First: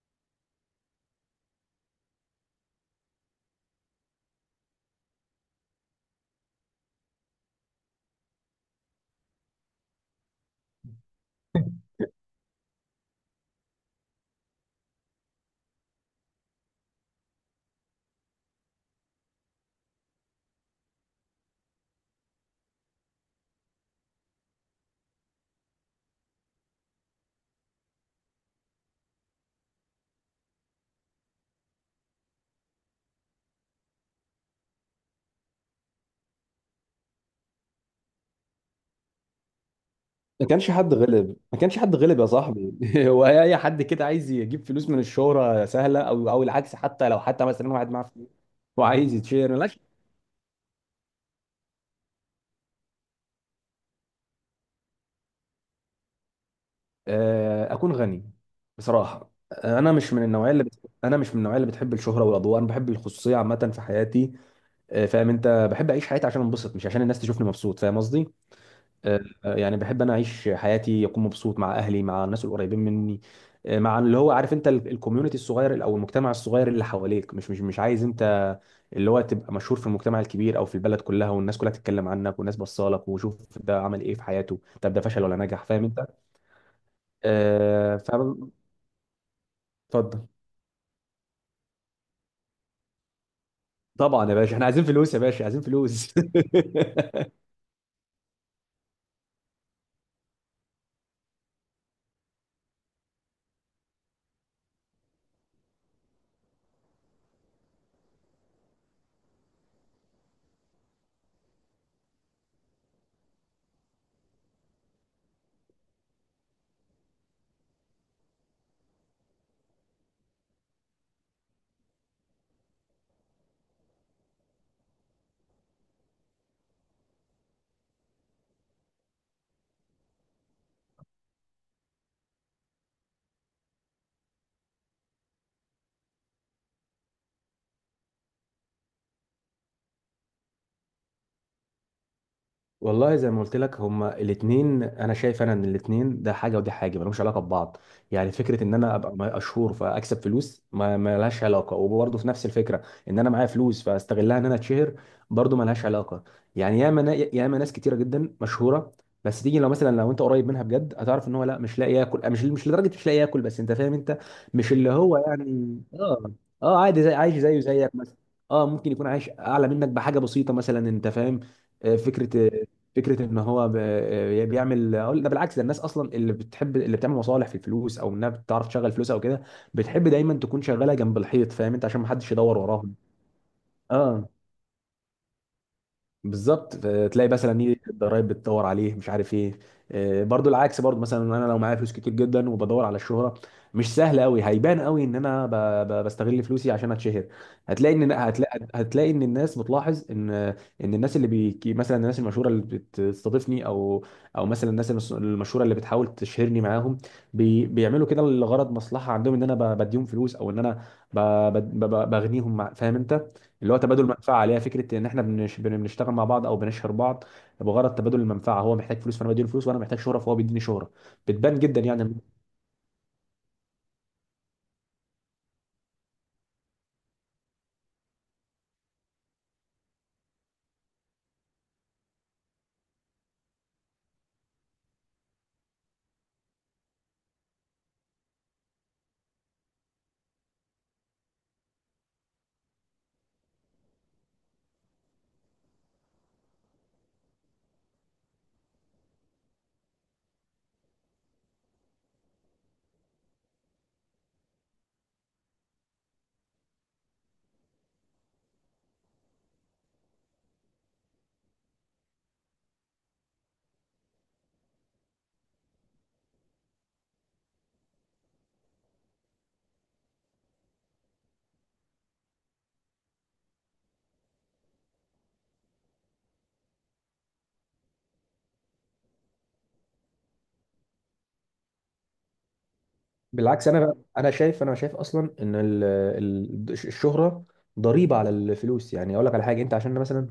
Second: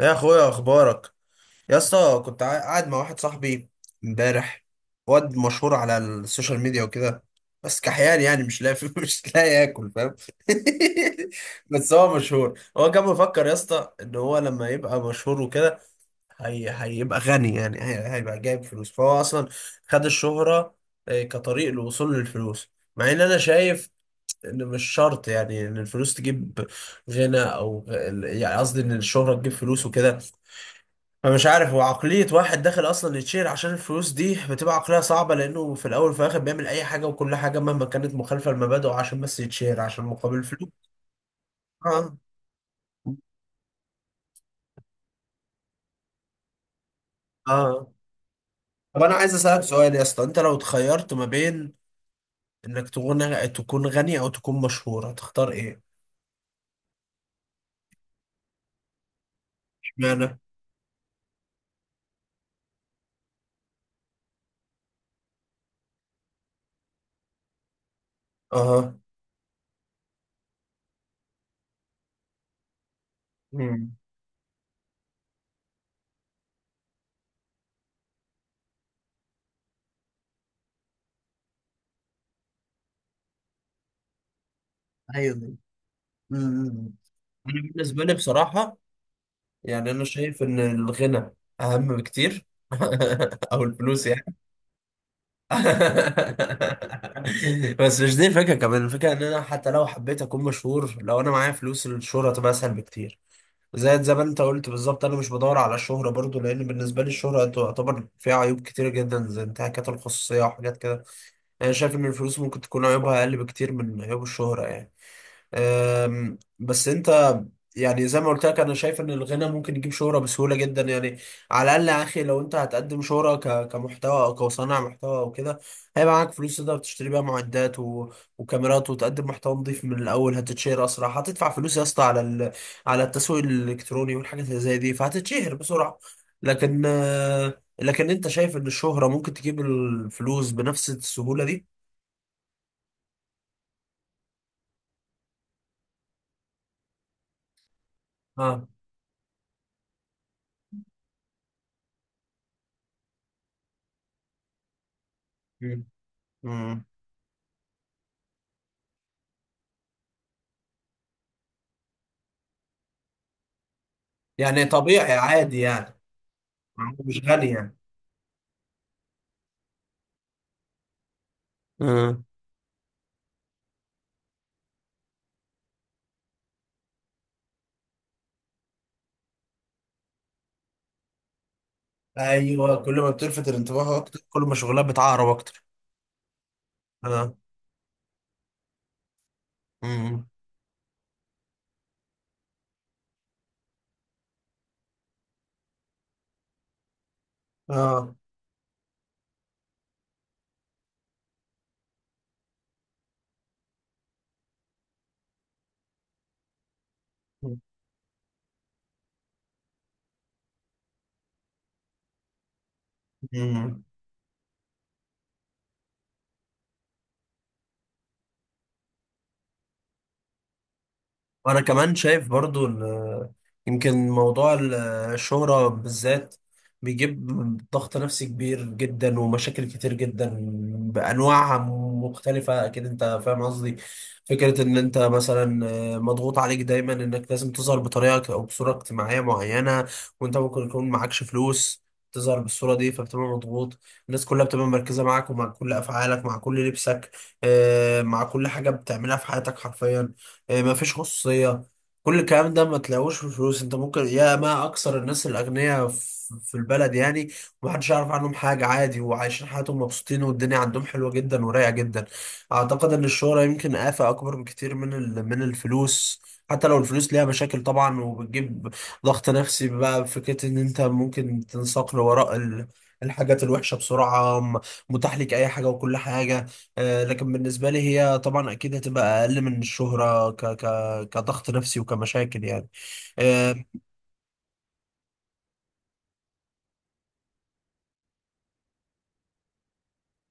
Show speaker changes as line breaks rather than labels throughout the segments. يا اخويا اخبارك يا اسطى. كنت قاعد مع واحد صاحبي امبارح، واد مشهور على السوشيال ميديا وكده، بس كحيان يعني مش لاقي مش لاقي ياكل فاهم. بس هو مشهور، هو كان مفكر يا اسطى ان هو لما يبقى مشهور وكده هي... هيبقى غني، يعني هيبقى جايب فلوس، فهو اصلا خد الشهرة آه، كطريق للوصول للفلوس. مع ان انا شايف ان مش شرط يعني ان الفلوس تجيب غنى، او يعني قصدي ان الشهرة تجيب فلوس وكده. فمش عارف، هو عقلية واحد داخل أصلا يتشهر عشان الفلوس دي بتبقى عقلية صعبة، لأنه في الأول وفي الآخر بيعمل أي حاجة وكل حاجة مهما كانت مخالفة لمبادئه عشان بس يتشهر، عشان مقابل
ما
فلوس.
كانش حد غلب، ما كانش حد
آه.
غلب يا صاحبي. هو اي حد كده عايز يجيب فلوس من الشهرة سهلة او العكس، حتى لو مثلا
آه.
واحد معاه فلوس
طب أنا
وعايز
عايز
يتشير،
أسألك
ملاش.
سؤال يا اسطى، أنت لو اتخيرت ما بين إنك تكون غني أو تكون مشهور، هتختار إيه؟
اكون غني بصراحة.
اشمعنى؟
انا مش من النوعية اللي بتحب الشهرة والاضواء، انا بحب الخصوصية عامة في حياتي. فاهم انت، بحب اعيش حياتي عشان انبسط مش عشان الناس تشوفني مبسوط، فاهم قصدي؟
آه.
يعني بحب انا اعيش حياتي، اكون مبسوط مع اهلي، مع الناس القريبين مني.
امم.
مع اللي هو عارف انت، الكوميونتي الصغير او المجتمع الصغير اللي حواليك، مش عايز انت اللي هو تبقى مشهور في المجتمع الكبير او في البلد كلها، والناس كلها تتكلم عنك والناس بصالك وشوف ده عمل ايه في حياته، طب ده فشل ولا
أيوه.
نجح؟ فاهم انت؟
امم. أنا بالنسبة لي
فاهم.
بصراحة يعني أنا
اتفضل.
شايف إن الغنى أهم بكتير أو الفلوس
طبعا
يعني.
يا باشا، احنا عايزين فلوس يا باشا، عايزين فلوس.
بس مش دي الفكرة، كمان الفكرة ان انا حتى لو حبيت اكون مشهور، لو انا معايا فلوس الشهرة تبقى اسهل بكتير. زي ما انت قلت بالظبط، انا مش بدور على الشهرة برضو، لان بالنسبة لي الشهرة تعتبر فيها عيوب كتير جدا زي انتهاكات الخصوصية وحاجات كده يعني. انا شايف ان الفلوس ممكن تكون عيوبها اقل بكتير من عيوب الشهرة يعني. بس انت يعني زي ما قلت لك انا شايف ان الغنى ممكن يجيب شهرة بسهولة جدا يعني. على الاقل يا اخي، لو انت هتقدم شهرة كمحتوى او كصانع محتوى او كده، هيبقى معاك فلوس تقدر تشتري بيها معدات و... وكاميرات، وتقدم محتوى نظيف من الاول، هتتشهر اسرع. هتدفع فلوس يا اسطى على على التسويق الالكتروني والحاجات اللي زي دي، فهتتشهر بسرعة. لكن لكن انت شايف ان الشهرة ممكن تجيب الفلوس بنفس السهولة دي؟
والله زي ما قلت لك، هما الاثنين، انا شايف ان الاثنين ده حاجه ودي حاجه، ملهمش علاقه ببعض. يعني فكره
اه.
ان انا ابقى مشهور فاكسب فلوس ما لهاش علاقه، وبرضه في نفس الفكره، ان انا معايا فلوس فاستغلها ان انا اتشهر، برضه ما
مم.
لهاش علاقه. يعني
مم.
ياما ناس كتيره جدا مشهوره، بس تيجي لو مثلا لو انت قريب منها بجد هتعرف ان هو، لا، مش لاقي ياكل، مش لدرجه مش لاقي ياكل، بس انت فاهم انت.
يعني
مش اللي
طبيعي
هو
عادي
يعني
يعني.
اه عادي، زي
مش
عايش
غالي
زيه
يعني.
زيك مثلا. اه، ممكن يكون عايش اعلى منك بحاجه بسيطه مثلا، انت فاهم. آه،
اه.
فكره فكره ان هو بيعمل، أقول ده بالعكس، ده الناس اصلا اللي بتحب، اللي بتعمل مصالح في الفلوس او انها بتعرف تشغل فلوسها او كده، بتحب دايما تكون شغاله جنب الحيط، فاهم انت، عشان ما حدش يدور
ايوه،
وراهم.
كل ما بتلفت الانتباه اكتر
اه،
كل ما شغلها بتعقرب اكتر.
بالظبط. تلاقي
اه.
مثلا، ايه، الضرايب بتدور عليه، مش عارف ايه.
امم.
برضو العكس، برضو مثلا انا لو معايا فلوس كتير جدا وبدور على الشهره، مش سهل قوي، هيبان قوي ان انا بستغل فلوسي عشان اتشهر. هتلاقي ان الناس بتلاحظ ان مثلا الناس المشهوره اللي بتستضيفني او مثلا الناس المشهوره اللي بتحاول تشهرني معاهم،
اه.
بيعملوا كده لغرض مصلحه عندهم، ان انا بديهم فلوس او ان انا ب... بغنيهم مع... فاهم انت، اللي هو تبادل منفعه، عليها فكره ان احنا بنشتغل مع بعض او بنشهر بعض بغرض تبادل المنفعه. هو محتاج فلوس فانا بديله فلوس، وانا محتاج شهره فهو بيديني شهره. بتبان
وانا
جدا
كمان
يعني.
شايف برضو ان يمكن موضوع الشهرة بالذات بيجيب ضغط نفسي كبير جدا ومشاكل كتير جدا بانواعها مختلفة، اكيد انت فاهم قصدي. فكرة ان انت مثلا مضغوط عليك دايما انك لازم تظهر بطريقة او بصورة اجتماعية معينة، وانت ممكن يكون معكش فلوس تظهر بالصورة دي، فبتبقى مضغوط. الناس كلها بتبقى مركزة معاك ومع كل أفعالك، مع كل لبسك، مع كل حاجة بتعملها في حياتك حرفيا. ما فيش خصوصية. كل الكلام ده ما تلاقوش في الفلوس. انت ممكن يا ما اكثر الناس الاغنياء في البلد يعني، ومحدش يعرف عنهم حاجة، عادي، وعايشين حياتهم مبسوطين والدنيا عندهم حلوة جدا ورايقة جدا. اعتقد ان الشهرة يمكن آفة اكبر بكتير من من الفلوس. حتى لو الفلوس ليها مشاكل طبعا وبتجيب ضغط نفسي بقى بفكرة ان انت ممكن تنساق لوراء الحاجات الوحشة بسرعة، متاح لك اي حاجة وكل حاجة. لكن بالنسبة لي هي طبعا أكيد هتبقى أقل من الشهرة ك ك كضغط نفسي وكمشاكل يعني. آه.
بالعكس انا بقى انا شايف اصلا ان الشهره ضريبه على الفلوس. يعني اقول لك على حاجه، انت عشان مثلا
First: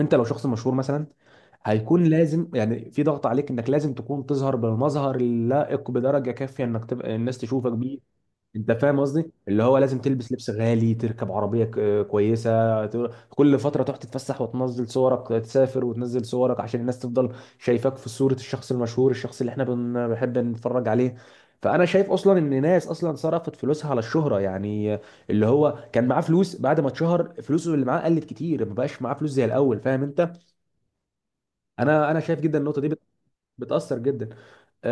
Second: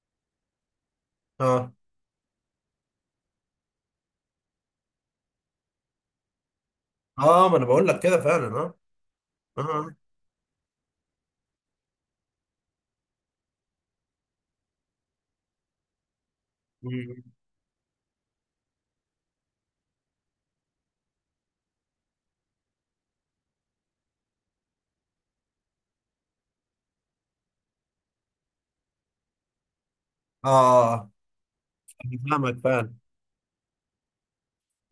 انت لو شخص مشهور مثلا،
آه.
هيكون لازم يعني في ضغط عليك انك لازم تكون تظهر بالمظهر اللائق بدرجه كافيه، انك تبقى الناس
آه، ما أنا
تشوفك
بقول لك
بيه.
كده فعلا.
انت
آه.
فاهم قصدي؟
آه.
اللي هو
آه.
لازم تلبس لبس غالي، تركب عربيه كويسه، كل فتره تروح تتفسح وتنزل صورك، تسافر وتنزل صورك عشان الناس
مم.
تفضل شايفاك في صوره الشخص المشهور، الشخص اللي احنا بنحب نتفرج عليه. فانا شايف اصلا ان ناس اصلا صرفت فلوسها على الشهره. يعني اللي هو كان معاه فلوس، بعد ما اتشهر فلوسه اللي معاه قلت كتير، ما بقاش معاه فلوس زي الاول، فاهم انت.
آه.
انا
أنا
انا شايف
فاهمك
جدا النقطه دي
فعلا.
بتاثر جدا.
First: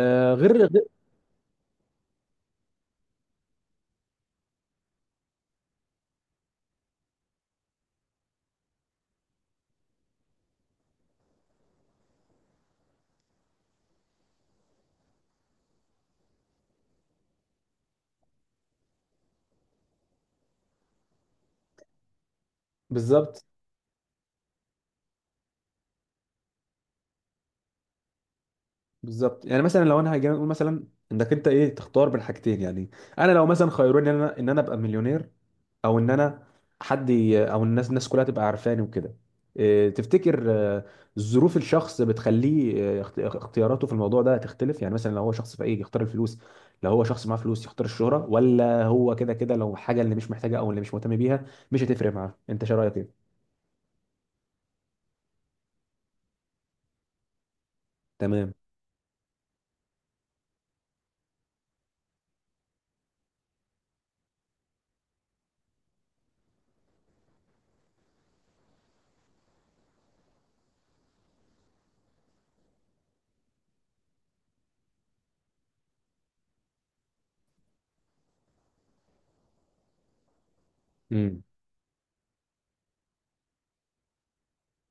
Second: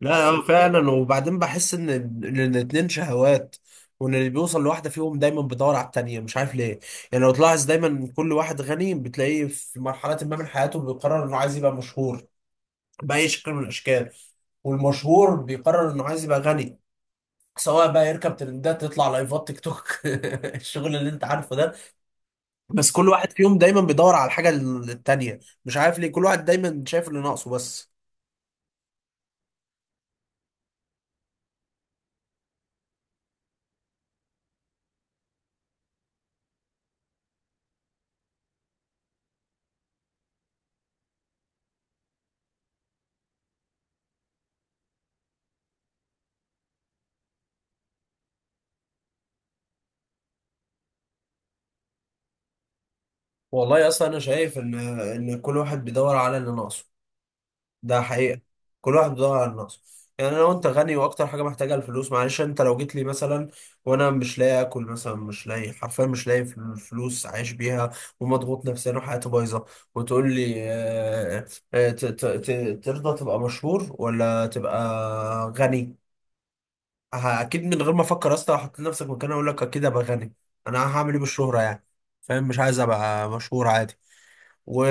لا آه،
غير غير-
فعلا. وبعدين بحس إن الاتنين شهوات، وإن اللي بيوصل لواحدة فيهم دايما بيدور على التانية، مش عارف ليه. يعني لو تلاحظ، دايما كل واحد غني بتلاقيه في مرحلة ما من حياته بيقرر إنه عايز يبقى مشهور بأي شكل من الأشكال، والمشهور بيقرر إنه عايز يبقى غني، سواء بقى يركب ترندات، تطلع لايفات تيك توك الشغل اللي انت عارفه ده. بس كل واحد
بالظبط
فيهم دايما بيدور على الحاجه التانيه، مش عارف ليه، كل واحد دايما شايف اللي ناقصه بس.
بالظبط، يعني مثلا لو انا هاجي اقول مثلا، انك انت، ايه، تختار بين حاجتين يعني. انا لو مثلا خيروني، ان انا ابقى مليونير، او ان انا حد ي- او الناس كلها تبقى عارفاني وكده. إيه، تفتكر، ظروف الشخص بتخليه اختياراته في الموضوع ده تختلف؟ يعني مثلا لو هو شخص فقير يختار الفلوس، لو هو شخص معاه فلوس يختار الشهرة؟ ولا هو كده كده لو حاجة اللي مش محتاجها او اللي مش مهتم بيها مش هتفرق معاه؟ انت شو رأيك، ايه؟
والله اصلا انا شايف ان كل واحد بيدور على اللي ناقصه، ده حقيقة.
تمام.
كل واحد بيدور على نفسه. يعني انا وانت غني واكتر حاجة محتاجها الفلوس، معلش انت لو جيت لي مثلا وانا مش لاقي اكل مثلا، مش لاقي حرفيا، مش لاقي فلوس عايش بيها، ومضغوط نفسيا وحياتي بايظة، وتقول لي ترضى تبقى مشهور ولا تبقى غني، اكيد من غير ما افكر اصلا، احط نفسك مكاني، اقول لك اكيد ابقى غني. انا هعمل ايه
امم.
بالشهرة يعني، فاهم، مش عايز ابقى مشهور، عادي. و...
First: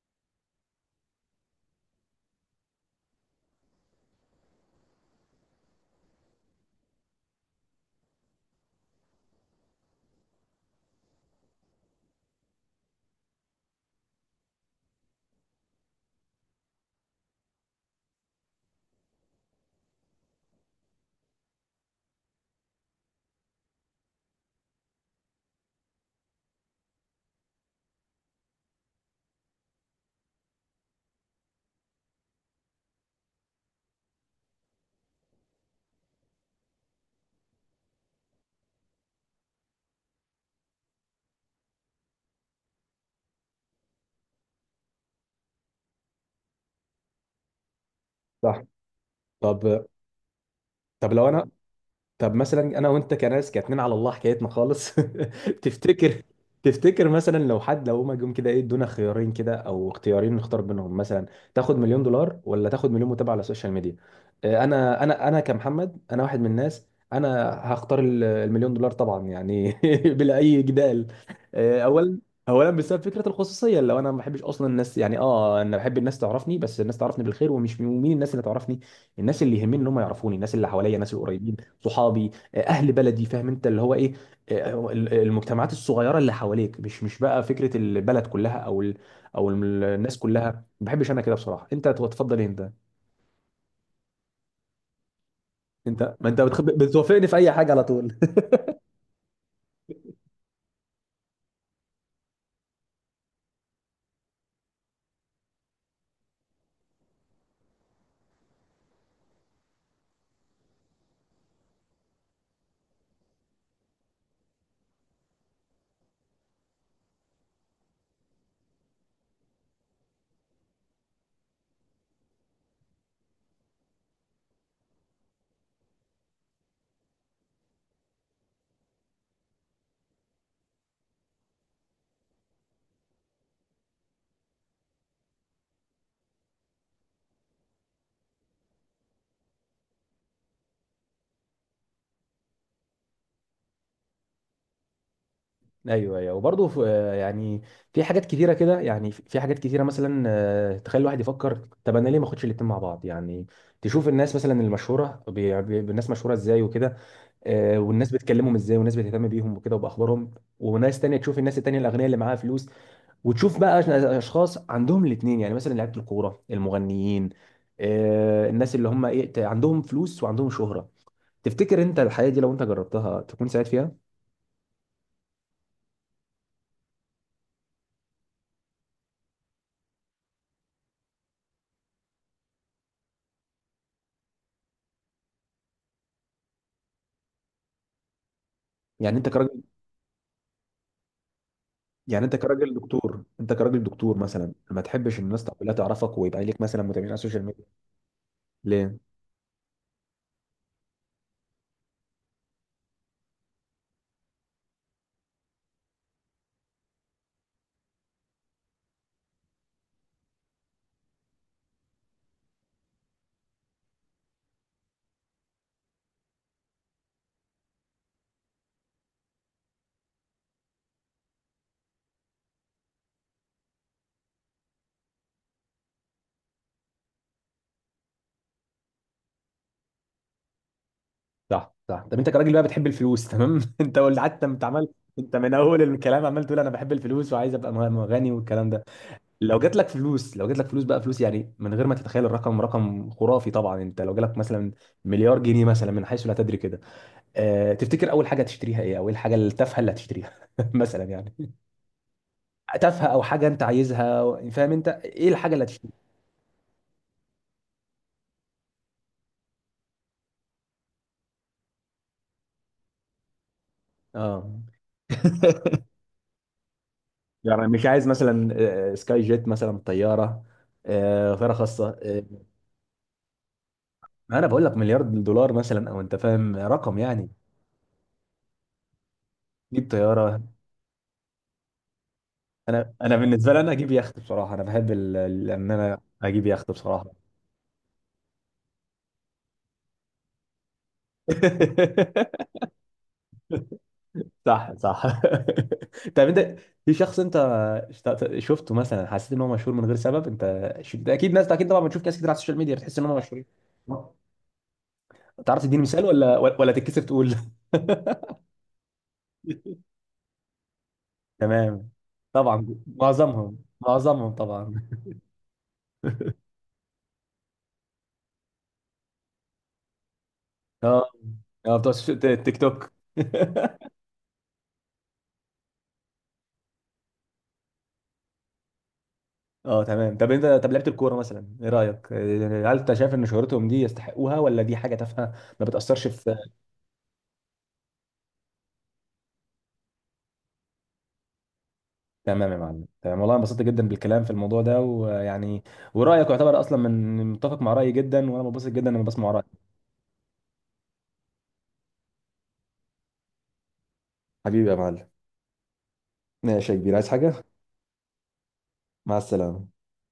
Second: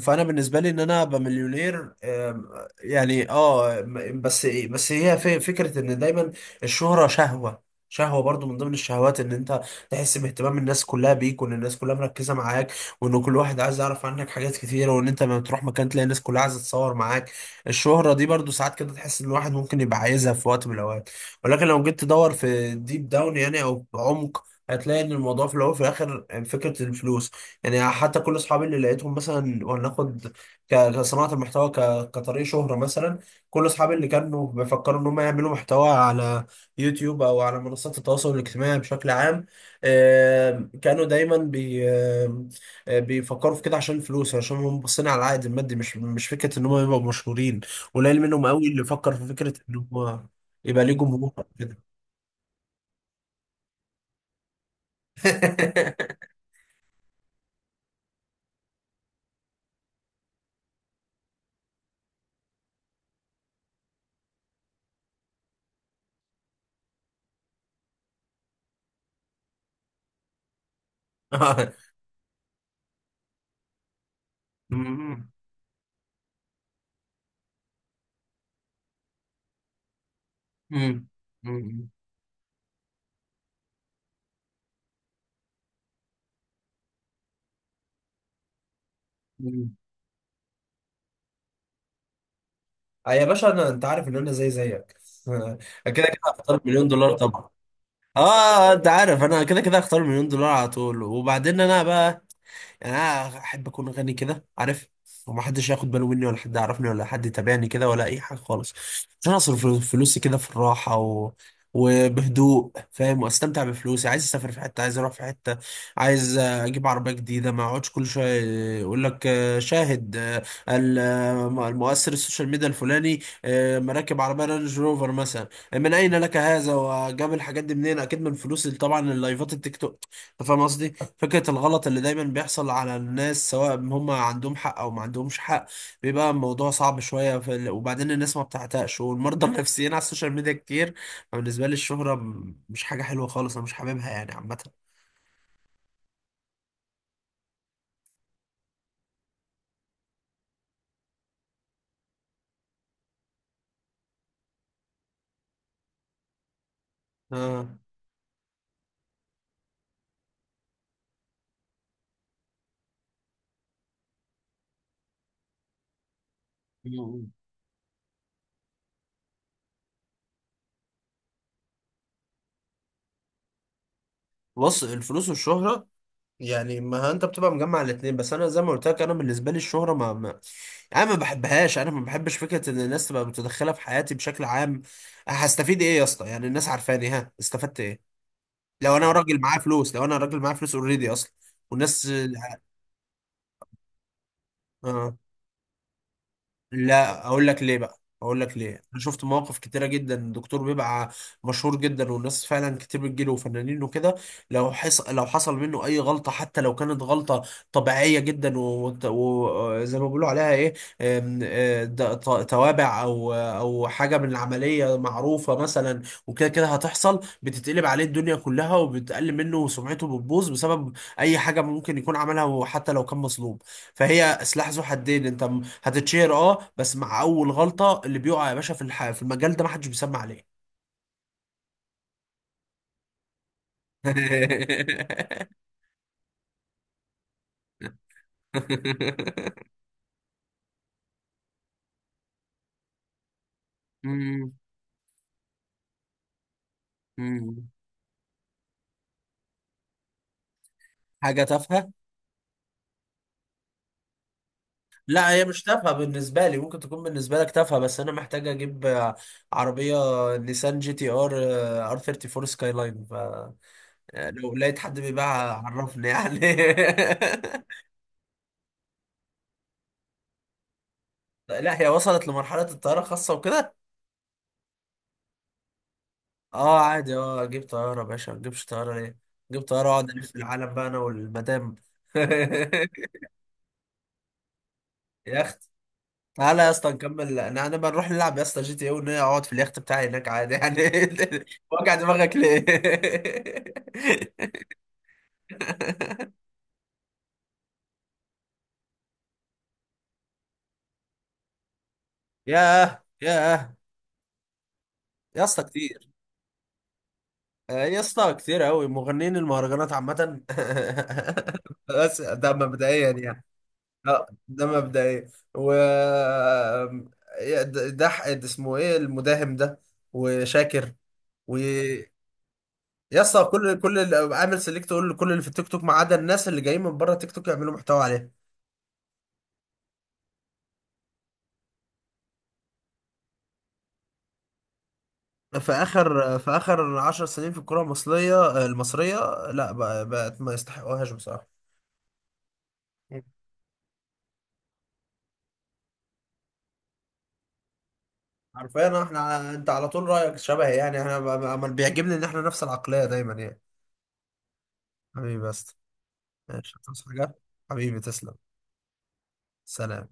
فانا بالنسبه لي ان انا ابقى مليونير. يعني اه بس بس هي في فكره ان دايما الشهره شهوه، شهوه برضو من ضمن الشهوات ان انت تحس باهتمام الناس كلها بيك، وان الناس كلها مركزه معاك، وان كل واحد عايز يعرف عنك حاجات كتيره، وان انت لما تروح مكان تلاقي الناس كلها عايزه تتصور معاك. الشهره دي برضو ساعات كده تحس ان الواحد ممكن يبقى عايزها في وقت من الاوقات، ولكن لو جيت تدور في ديب داون يعني او بعمق، هتلاقي ان الموضوع في الاول وفي الاخر فكره الفلوس يعني. حتى كل اصحابي اللي لقيتهم مثلا، وناخد كصناعه المحتوى كطريق شهره مثلا، كل اصحابي اللي كانوا بيفكروا ان هم يعملوا محتوى على يوتيوب او على منصات التواصل الاجتماعي بشكل عام، كانوا دايما بي آم، بيفكروا في كده عشان الفلوس، عشان هم باصين على العائد المادي، مش فكره ان هم يبقوا مشهورين. قليل منهم
صح.
قوي اللي فكر في فكره ان
طب
هم يبقى ليه
طب لو
جمهور
انا
كده.
طب مثلا انا وانت كناس كاتنين على الله، حكايتنا خالص. تفتكر تفتكر مثلا، لو هما جم كده، ايه، ادونا خيارين كده او اختيارين نختار بينهم مثلا، تاخد مليون دولار ولا تاخد مليون متابع على السوشيال ميديا؟ انا كمحمد، انا واحد من الناس، انا هختار المليون دولار طبعا يعني. بلا اي جدال.
آه.
آه، اولا اولا بسبب فكره الخصوصيه، لو انا ما بحبش اصلا الناس. يعني
مم.
انا بحب الناس تعرفني، بس الناس تعرفني بالخير، ومين الناس اللي تعرفني، الناس اللي يهمني ان هم يعرفوني، الناس اللي حواليا،
مم.
الناس القريبين، صحابي، اهل بلدي، فاهم انت اللي هو ايه. المجتمعات الصغيره اللي حواليك، مش بقى فكره البلد كلها، او
مم.
الناس كلها. ما بحبش انا كده بصراحه. انت تفضل إيه انت؟
آه يا باشا انا، انت عارف ان انا زي زيك كده كده
انت، ما انت
هختار مليون دولار
بتوافقني في
طبعا.
اي حاجه على طول.
اه. آه، انت عارف انا كده كده هختار مليون دولار على طول. وبعدين انا بقى يعني انا احب اكون غني كده، عارف، وما حدش ياخد باله مني ولا حد يعرفني ولا حد يتابعني كده ولا اي حاجه خالص، عشان اصرف فلوسي كده في الراحه و... وبهدوء، فاهم، واستمتع بفلوسي. عايز اسافر في حته، عايز اروح في حته، عايز اجيب عربيه جديده، ما اقعدش كل شويه يقول لك شاهد المؤثر السوشيال ميديا الفلاني مراكب عربيه رانج روفر مثلا، من اين لك هذا، وجاب الحاجات دي منين، اكيد من فلوس طبعا اللايفات التيك توك، انت فاهم قصدي. فكره الغلط اللي دايما بيحصل على الناس سواء هم عندهم حق او ما عندهمش حق، بيبقى الموضوع صعب شويه في وبعدين الناس ما بتعتقش، والمرضى النفسيين على السوشيال ميديا كتير، فبالنسبه لي الشهره مش حاجه حلوه خالص، انا مش حاببها يعني عامه.
ايوه، ايوه، وبرضه يعني في حاجات كتيره كده، يعني في حاجات كتيره مثلا، تخلي الواحد يفكر، طب انا ليه ما اخدش الاتنين مع بعض يعني. تشوف الناس مثلا المشهوره الناس مشهوره ازاي وكده،
آه.
والناس بتكلمهم ازاي، والناس بتهتم بيهم وكده وباخبارهم. وناس تانية، تشوف الناس التانية الاغنياء اللي معاها فلوس، وتشوف بقى اشخاص عندهم الاثنين، يعني مثلا لعيبه الكوره، المغنيين، الناس اللي هم، ايه، عندهم فلوس وعندهم شهره. تفتكر انت الحياه دي لو انت جربتها تكون سعيد فيها؟
بص الفلوس والشهره يعني ما انت بتبقى مجمع الاثنين. بس انا زي ما قلت لك انا بالنسبه لي الشهره ما, ما يعني انا ما بحبهاش، انا ما بحبش فكره ان الناس تبقى متدخله في حياتي بشكل عام. هستفيد ايه يا اسطى يعني الناس عارفاني، ها استفدت ايه؟ لو انا
يعني انت
راجل معايا
كراجل
فلوس، لو انا راجل معايا فلوس اوريدي اصلا والناس.
انت كراجل دكتور مثلا، ما
اه.
تحبش الناس كلها تعرفك ويبقى ليك مثلا متابعين على
لا
السوشيال
اقول لك
ميديا؟
ليه بقى، اقول لك ليه،
ليه؟
انا شفت مواقف كتيره جدا الدكتور بيبقى مشهور جدا والناس فعلا كتير بتجيله وفنانين وكده، لو حصل منه اي غلطه، حتى لو كانت غلطه طبيعيه جدا وزي و... و... زي ما بيقولوا عليها ايه أم، أه، د- ط- توابع او حاجه من العمليه معروفه مثلا، وكده كده هتحصل، بتتقلب عليه الدنيا كلها وبتقل منه، وسمعته بتبوظ بسبب اي حاجه ممكن يكون عملها، وحتى لو كان مظلوم. فهي سلاح ذو حدين، انت هتتشهر اه، بس مع اول غلطة اللي بيقع يا باشا في في المجال ده محدش بيسمع عليه.
صح، صح. طب انت كراجل بقى بتحب الفلوس، تمام. انت قلت حتى، انت عمال، انت من اول الكلام عمال تقول انا بحب الفلوس وعايز ابقى غني والكلام ده. لو جات لك فلوس بقى، فلوس يعني، من غير ما تتخيل الرقم، رقم خرافي طبعا، انت لو جالك
مم.
مثلا مليار جنيه مثلا، من حيث لا تدري كده،
مم.
اه، تفتكر اول حاجه تشتريها ايه، او ايه الحاجه التافهه اللي هتشتريها؟ مثلا
حاجة
يعني،
تافهة.
تافهه او حاجه انت عايزها، فاهم انت،
لا
ايه
هي
الحاجه
مش
اللي
تافهة
هتشتريها؟
بالنسبة لي، ممكن تكون بالنسبة لك تافهة، بس انا محتاج اجيب عربية نيسان جي تي ار، ار 34 سكاي لاين، ف
اه.
لو لقيت حد بيبيعها عرفني يعني.
يعني مش عايز مثلا سكاي جيت مثلا، طياره، طياره
لا هي
خاصه؟
وصلت لمرحلة الطيارة خاصة وكده.
ما انا بقول لك مليار دولار مثلا، او انت فاهم،
اه
رقم
عادي،
يعني.
اه اجيب طيارة يا باشا، ما اجيبش طيارة ليه، اجيب طيارة
جيب
واقعد الف
طياره.
العالم بقى انا والمدام.
انا بالنسبه لي، انا اجيب يخت بصراحه، انا بحب
يخت.
ان انا اجيب
تعالى يا
يخت
اسطى
بصراحه.
نكمل، انا بنروح نلعب يا اسطى جي تي اي، ونقعد اقعد في اليخت بتاعي هناك عادي يعني. وجع دماغك ليه.
صح، صح. طب انت، في شخص انت شفته مثلا حسيت ان هو مشهور من غير سبب؟ ده اكيد ناس، ده اكيد طبعا، بتشوف ناس كتير على السوشيال ميديا بتحس
ياه
ان هم مشهورين.
ياه يا اسطى
تعرف تديني مثال
كتير.
ولا تتكسف تقول؟
آه، يا اسطى كتير قوي، مغنيين المهرجانات عامة.
تمام.
بس ده
طبعا
مبدئيا يعني.
معظمهم
اه
معظمهم
ده
طبعا.
مبدئيا و يا ده ده اسمه ايه، المداهم ده، وشاكر،
اه،
و
اه، بتوع التيك توك.
يا اسطى كل كل عامل سيلكت، كل اللي في التيك توك ما عدا الناس اللي جايين من بره التيك توك يعملوا محتوى عليه.
اه، تمام. طب لعيبه الكوره مثلا، ايه رايك؟ هل انت شايف ان شهرتهم دي يستحقوها ولا دي حاجه تافهه؟ ما بتاثرش في؟
في اخر 10 سنين في الكره المصريه لا بقت ما يستحقوهاش بصراحه.
تمام يا معلم، تمام.
مم.
والله انبسطت جدا بالكلام في الموضوع ده، ويعني، ورايك يعتبر اصلا من متفق مع رايي جدا، وانا مبسوط جدا
حرفيا
لما بسمع رايك.
احنا انت على طول رايك شبه، يعني احنا ما بيعجبني ان احنا نفس العقليه دايما يعني.
حبيبي يا معلم.
حبيبي بس.
ماشي
ماشي،
يا كبير، عايز
تصحى حاجه.
حاجة؟
حبيبي تسلم.
مع السلامة.
سلام.